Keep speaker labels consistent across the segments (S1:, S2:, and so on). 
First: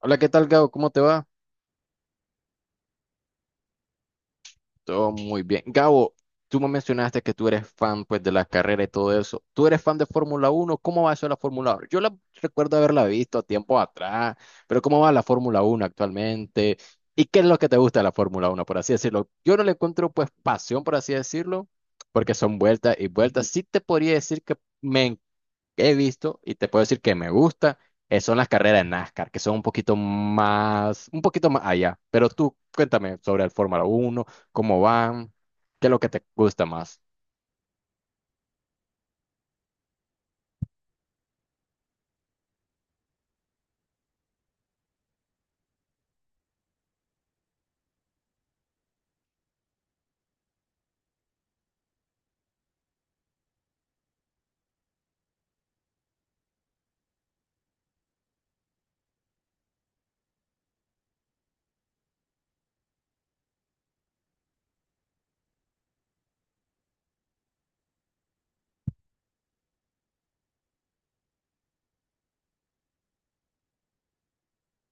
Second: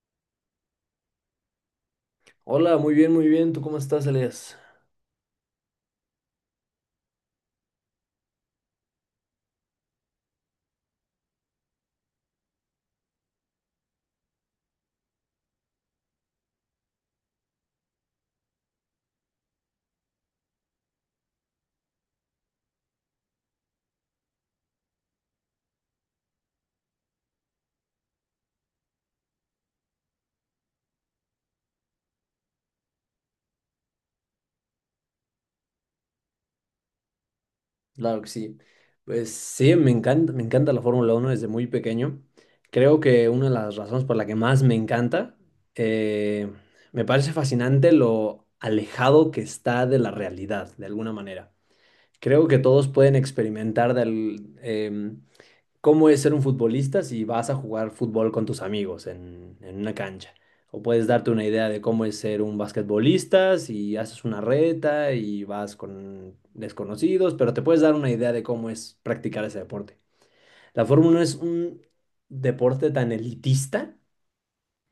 S1: Hola, ¿qué tal, Gabo? ¿Cómo te va?
S2: Hola, muy bien, muy bien. ¿Tú cómo estás, Elias?
S1: Todo muy bien. Gabo, tú me mencionaste que tú eres fan pues de la carrera y todo eso. ¿Tú eres fan de Fórmula Uno? ¿Cómo va eso de la Fórmula Uno? Yo la recuerdo haberla visto a tiempo atrás, pero ¿cómo va la Fórmula Uno actualmente? ¿Y qué es lo que te gusta de la Fórmula Uno, por así decirlo? Yo no le encuentro pues pasión, por así decirlo, porque son vueltas y vueltas. Sí te podría decir que me he visto y te puedo decir que me gusta, son las carreras de NASCAR, que son un poquito más allá. Pero tú cuéntame sobre el Fórmula Uno cómo van, qué es lo que te gusta más.
S2: Claro que sí. Pues sí, me encanta la Fórmula uno desde muy pequeño. Creo que una de las razones por la que más me encanta, eh, me parece fascinante lo alejado que está de la realidad, de alguna manera. Creo que todos pueden experimentar del, cómo es ser un futbolista si vas a jugar fútbol con tus amigos en una cancha. O puedes darte una idea de cómo es ser un basquetbolista si haces una reta y vas con desconocidos, pero te puedes dar una idea de cómo es practicar ese deporte. La Fórmula 1 es un deporte tan elitista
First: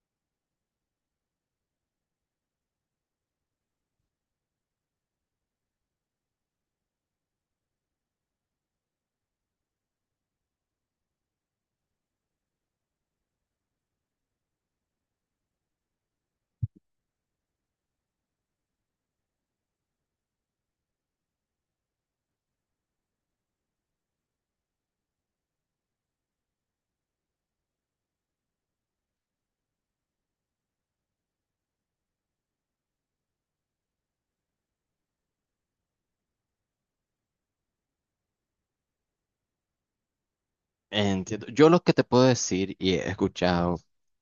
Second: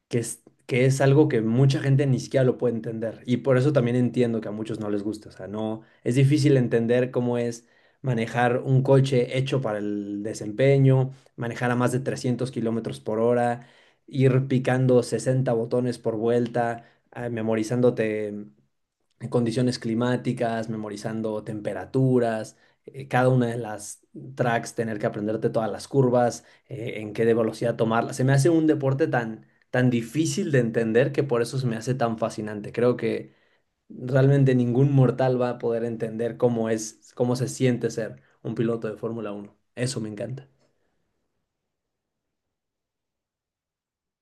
S2: que es algo que mucha gente ni siquiera lo puede entender. Y por eso también entiendo que a muchos no les gusta. O sea, no, es difícil entender cómo es manejar un coche hecho para el desempeño, manejar a más de 300 kilómetros por hora, ir picando 60 botones por vuelta, memorizándote en condiciones climáticas, memorizando temperaturas, cada una de las tracks, tener que aprenderte todas las curvas, en qué de velocidad tomarlas. Se me hace un deporte tan difícil de entender que por eso se me hace tan fascinante. Creo que realmente ningún mortal va a poder entender cómo es, cómo se siente ser un piloto de Fórmula uno. Eso me encanta.
S1: Entiendo. Yo lo que te puedo decir y he escuchado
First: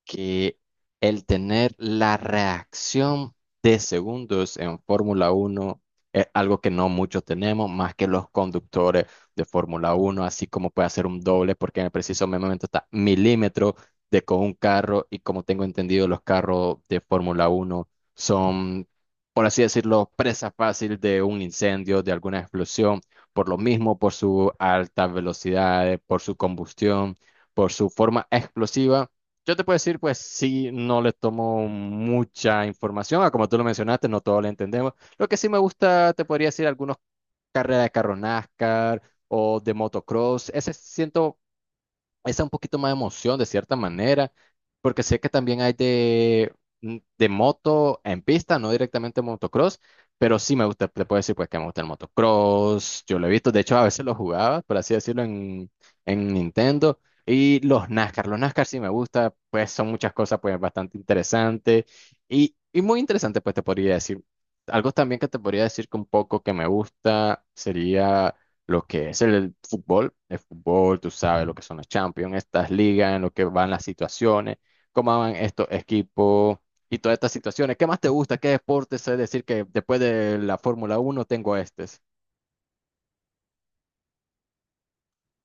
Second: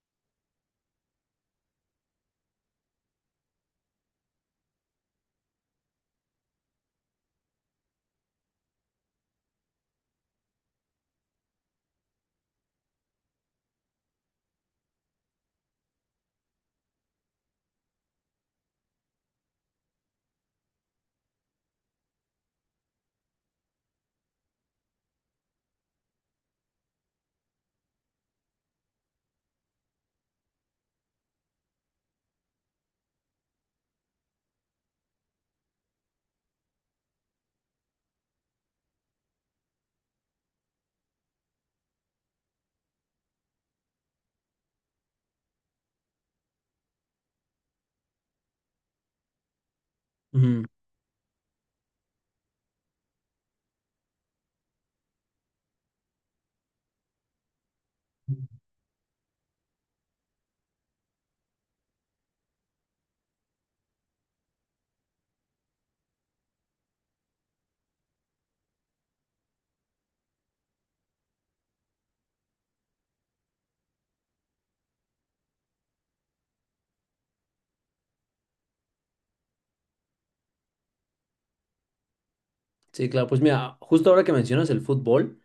S1: que el tener la reacción de segundos en Fórmula Uno es algo que no muchos tenemos, más que los conductores de Fórmula Uno, así como puede hacer un doble, porque en el preciso momento está milímetro de con un carro y como tengo entendido, los carros de Fórmula Uno son, por así decirlo, presa fácil de un incendio, de alguna explosión por lo mismo, por su alta velocidad, por su combustión, por su forma explosiva. Yo te puedo decir, pues sí, no le tomo mucha información, como tú lo mencionaste, no todo lo entendemos. Lo que sí me gusta, te podría decir, algunos carreras de carro NASCAR o de motocross, ese siento esa un poquito más de emoción de cierta manera, porque sé que también hay de, de moto en pista, no directamente motocross, pero sí
S2: Ujú.
S1: me gusta, le puedo decir pues que me gusta el motocross, yo lo he visto, de hecho a veces lo jugaba, por así decirlo, en Nintendo, y los NASCAR sí me gusta, pues son muchas cosas pues bastante interesantes, y muy interesante pues te podría decir, algo también que te podría decir que un poco que me gusta sería lo que es el fútbol, tú sabes lo que son los Champions, estas ligas, en lo que van las situaciones, cómo van estos equipos y todas estas situaciones. ¿Qué más te gusta? ¿Qué deporte? Sé decir que después de la Fórmula Uno tengo este.
S2: Sí, claro, pues mira, justo ahora que mencionas el fútbol,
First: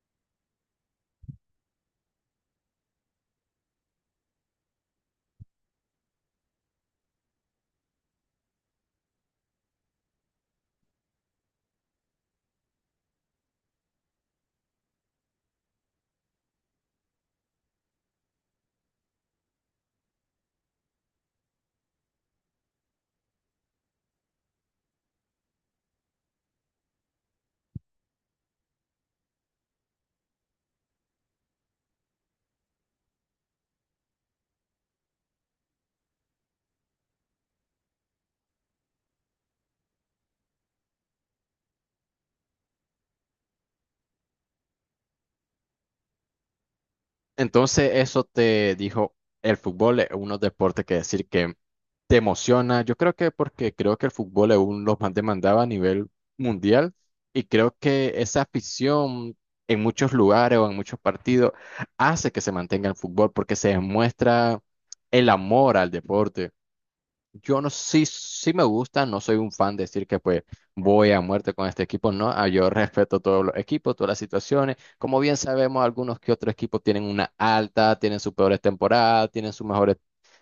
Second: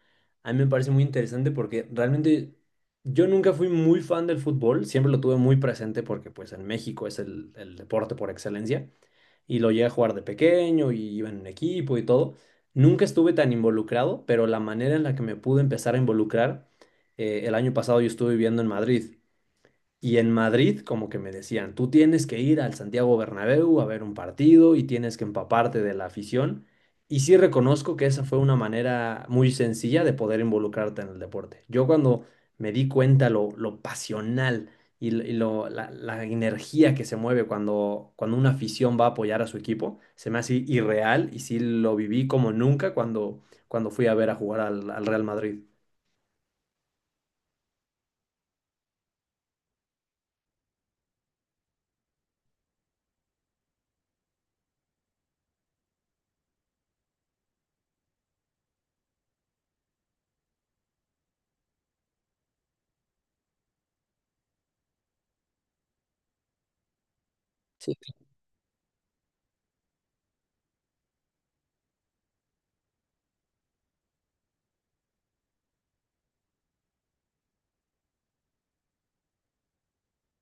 S2: a mí me parece muy interesante porque realmente yo nunca fui muy fan del fútbol, siempre lo tuve muy presente porque pues en México es el deporte por excelencia y lo llegué a jugar de pequeño y iba en un equipo y todo. Nunca estuve tan involucrado, pero la manera en la que me pude empezar a involucrar, el año pasado yo estuve viviendo en Madrid. Y en Madrid, como que me decían, tú tienes que ir al Santiago Bernabéu a ver un partido y tienes que empaparte de la afición. Y sí reconozco que esa fue una manera muy sencilla de poder involucrarte en el deporte. Yo cuando me di cuenta lo pasional y, y lo, la energía que se mueve cuando una afición va a apoyar a su equipo, se me hace irreal y sí lo viví como nunca cuando fui a ver a jugar al Real Madrid.
S1: Entonces, eso te dijo, el fútbol es uno deporte que decir que te emociona. Yo creo que porque creo que el fútbol es uno de los más demandados a nivel mundial y creo que esa afición en muchos lugares o en muchos partidos hace que se mantenga el fútbol porque se demuestra el amor al deporte. Yo no sí, sí me gusta, no soy un fan de decir que pues voy a muerte con este equipo, no, ah, yo respeto todos los equipos, todas las situaciones, como bien sabemos, algunos que otros equipos tienen una alta, tienen sus peores temporadas, tienen sus mejores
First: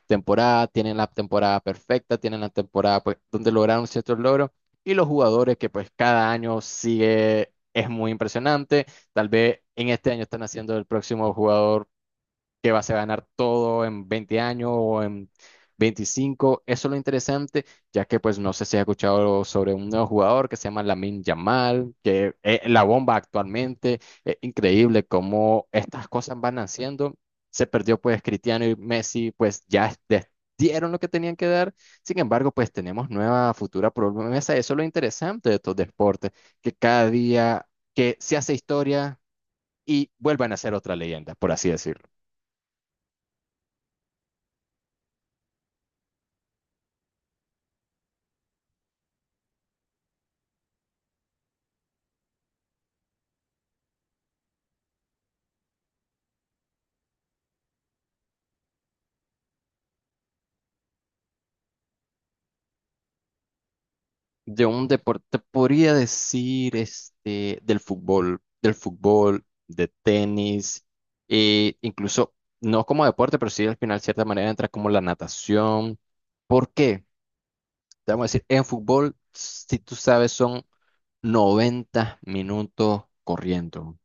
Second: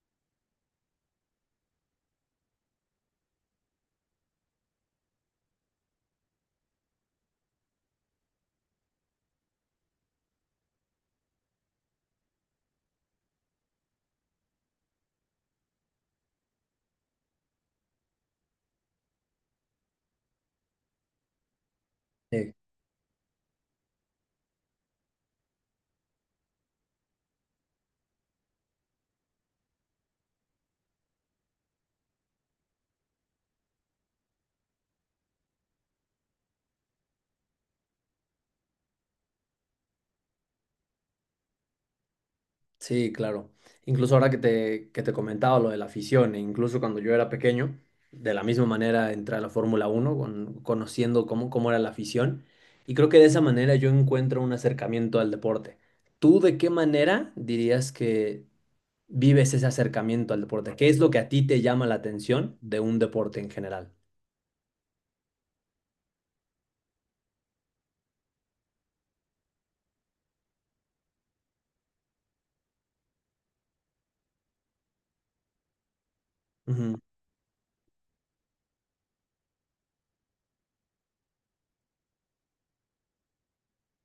S1: temporadas, tienen la temporada perfecta, tienen la temporada pues donde lograron ciertos logros y los jugadores que pues cada año sigue, es muy impresionante, tal vez en este año están haciendo el próximo jugador que vas a ganar todo en 20 años o en 25. Eso es lo interesante, ya que pues no sé si has escuchado sobre un nuevo jugador que se llama Lamine Yamal, que
S2: Sí,
S1: es la bomba actualmente. Es increíble cómo estas cosas van naciendo. Se perdió pues Cristiano y Messi, pues ya dieron lo que tenían que dar. Sin embargo, pues tenemos nueva futura promesa. Eso es lo interesante de estos deportes, que cada día que se hace historia y vuelvan a ser otra leyenda, por así decirlo.
S2: sí, claro. Incluso ahora que te comentaba lo de la afición, e incluso cuando yo era pequeño, de la misma manera entré a la Fórmula Uno conociendo cómo, cómo era la afición, y creo que de esa manera yo encuentro un acercamiento al deporte. ¿Tú de qué manera dirías que vives ese acercamiento al deporte? ¿Qué es lo que a ti te llama la atención de un deporte en general?
S1: De un deporte, podría decir, este, del fútbol, de tenis, e incluso, no como deporte, pero sí al final, de cierta manera, entra como la natación. ¿Por
S2: Ujú,
S1: qué? Te vamos a decir, en fútbol, si tú sabes, son 90 minutos corriendo.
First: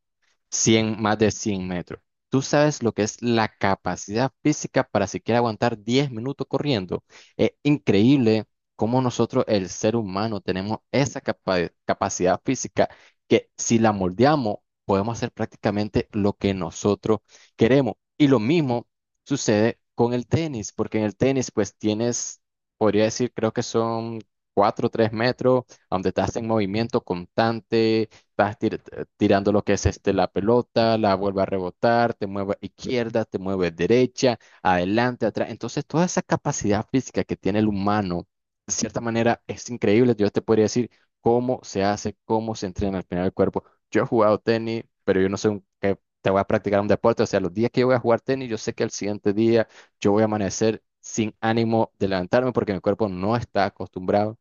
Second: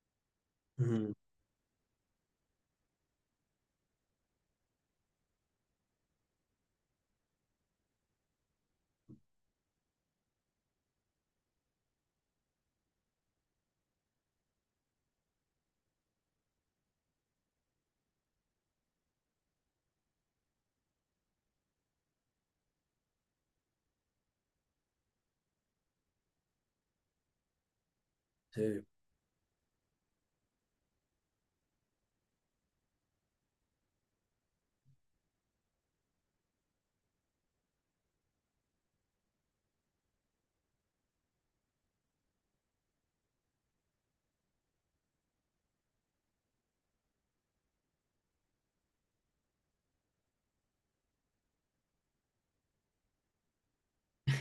S1: 100,
S2: ujú,
S1: más de 100 metros. ¿Tú sabes lo que es la capacidad física para siquiera aguantar 10 minutos corriendo? Es increíble cómo nosotros, el ser humano, tenemos esa capacidad física que si la moldeamos, podemos hacer prácticamente lo que nosotros queremos. Y lo mismo sucede con el tenis, porque en el tenis, pues tienes, podría decir, creo que son 4 o 3 metros, donde estás en movimiento constante. Estás
S2: sí.
S1: tirando lo que es este, la pelota, la vuelve a rebotar, te mueve a izquierda, te mueve derecha, adelante, atrás. Entonces, toda esa capacidad física que tiene el humano, de cierta manera, es increíble. Yo te podría decir cómo se hace, cómo se entrena al final del cuerpo. Yo he jugado tenis, pero yo no sé que te voy a practicar un deporte. O sea, los días que yo voy a jugar tenis, yo sé que al siguiente día yo voy a amanecer sin ánimo de levantarme porque mi cuerpo no está acostumbrado.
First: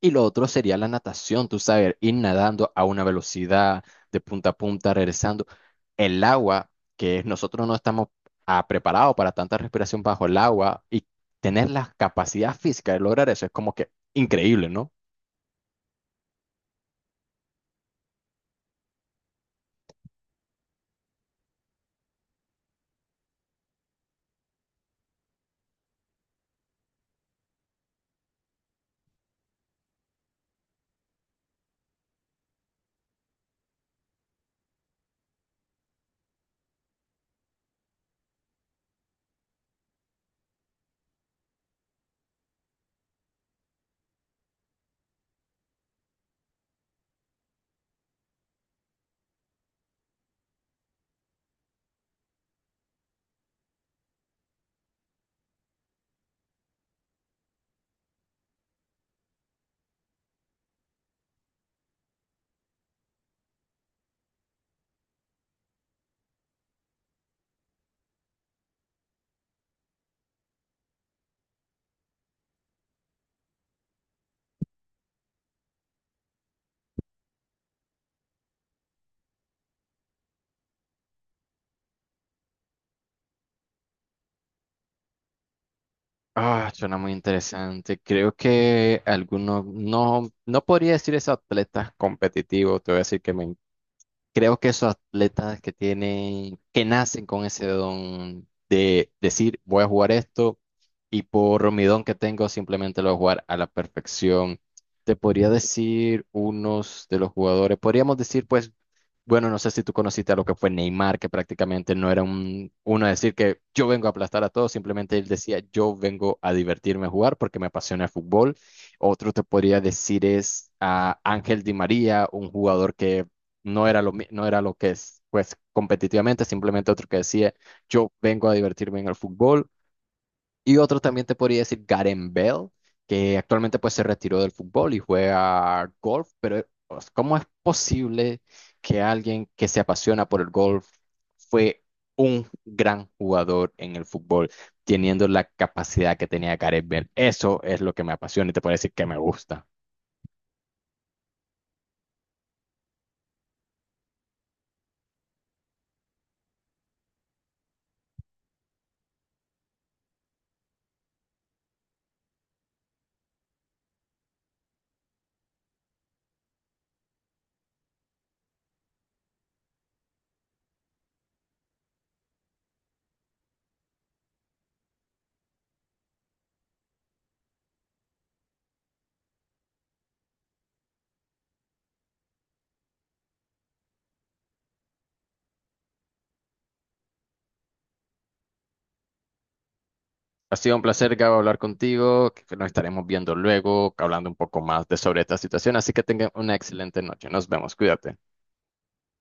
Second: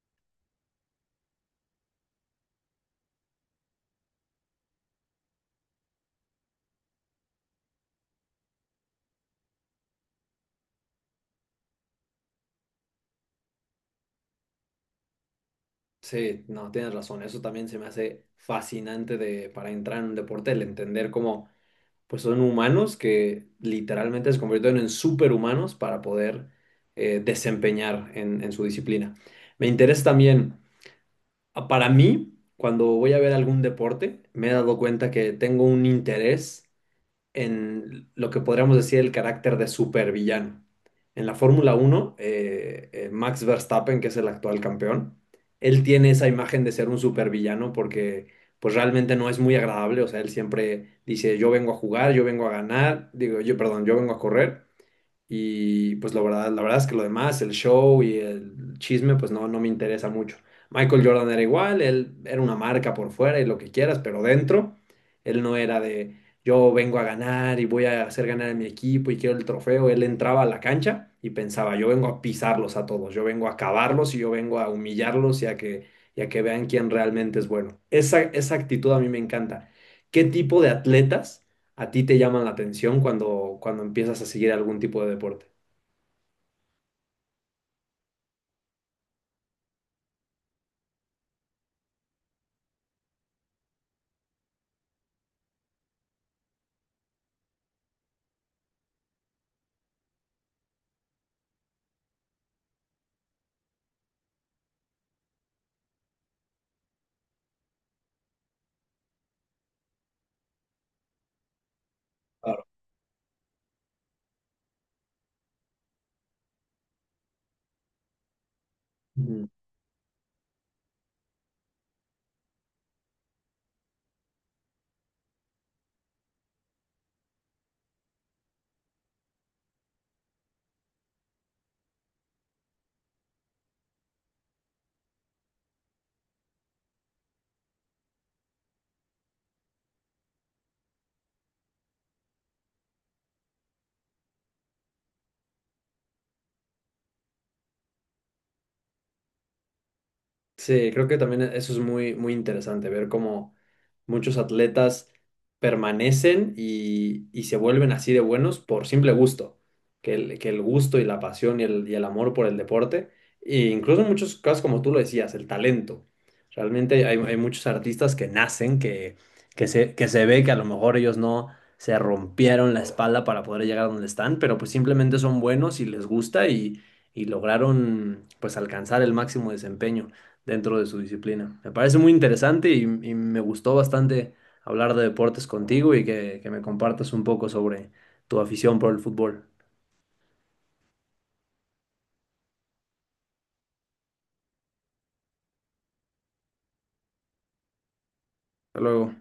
S1: Y lo otro sería la natación, tú sabes, ir nadando a una velocidad de punta a punta, regresando. El agua, que nosotros no estamos preparados para tanta respiración bajo el agua y tener la capacidad física de lograr eso es como que increíble, ¿no?
S2: Sí, no, tienes razón. Eso también se me hace fascinante de, para entrar en un deporte, el entender cómo... pues son humanos que literalmente se convirtieron en superhumanos para poder desempeñar en su disciplina. Me interesa también, para mí, cuando voy a ver algún deporte, me he dado cuenta que tengo un interés en lo que podríamos decir el carácter de supervillano. En la Fórmula uno Max Verstappen, que es el actual campeón, él tiene esa imagen de ser un supervillano porque pues realmente no es muy agradable, o sea, él siempre dice, yo vengo a jugar, yo vengo a ganar, digo, yo, perdón, yo vengo a correr y pues la verdad es que lo demás, el show y el chisme, pues no, no me interesa mucho. Michael Jordan era igual, él era una marca por fuera y lo que quieras, pero dentro, él no era de yo vengo a ganar y voy a hacer ganar a mi equipo y quiero el trofeo. Él entraba a la cancha y pensaba, yo vengo a pisarlos a todos, yo vengo a acabarlos y yo vengo a humillarlos y a que vean quién realmente es bueno. Esa actitud a mí me encanta. ¿Qué tipo de atletas? ¿A ti te llaman la atención cuando empiezas a seguir algún tipo de deporte?
S1: Ah, suena muy interesante. Creo que algunos, no, no podría decir es atletas competitivos, te voy a decir que me. Creo que esos atletas que tienen, que nacen con ese don de decir, voy a jugar esto y por mi don que tengo simplemente lo voy a jugar a la perfección. Te podría decir unos de los jugadores, podríamos decir pues bueno, no sé si tú conociste a lo que fue Neymar, que prácticamente no era
S2: Claro.
S1: uno a decir que yo vengo a aplastar a todos, simplemente él decía yo vengo a divertirme a jugar porque me apasiona el fútbol. Otro te
S2: Ujú.
S1: podría decir es a Ángel Di María, un jugador que no era lo, no era lo que es, pues competitivamente, simplemente otro que decía yo vengo a divertirme en el fútbol. Y otro también te podría decir Garen Bell, que actualmente pues se retiró del fútbol y juega golf, pero pues, ¿cómo es posible que alguien que se apasiona por el golf fue un gran jugador en el fútbol, teniendo la capacidad que tenía Garen Bell? Eso es lo que me apasiona y te puedo decir que me gusta.
S2: Sí, creo que también eso es muy interesante, ver cómo... Muchos atletas permanecen y se vuelven así de buenos por simple gusto, que el gusto y la pasión y el amor por el deporte, e incluso en muchos casos, como tú lo decías, el talento. Realmente hay muchos artistas que nacen, que se ve que a lo mejor ellos no se rompieron la espalda para poder llegar a donde están, pero pues simplemente son buenos y les gusta y lograron pues alcanzar el máximo desempeño dentro de su disciplina. Me parece muy interesante y me gustó bastante hablar de deportes contigo y que me compartas un poco sobre tu afición por el fútbol.
S1: Ha sido un placer, Gabo, hablar contigo, que nos estaremos viendo luego, hablando un poco más de sobre esta situación, así que tengan una excelente noche. Nos vemos, cuídate.
S2: Hasta luego.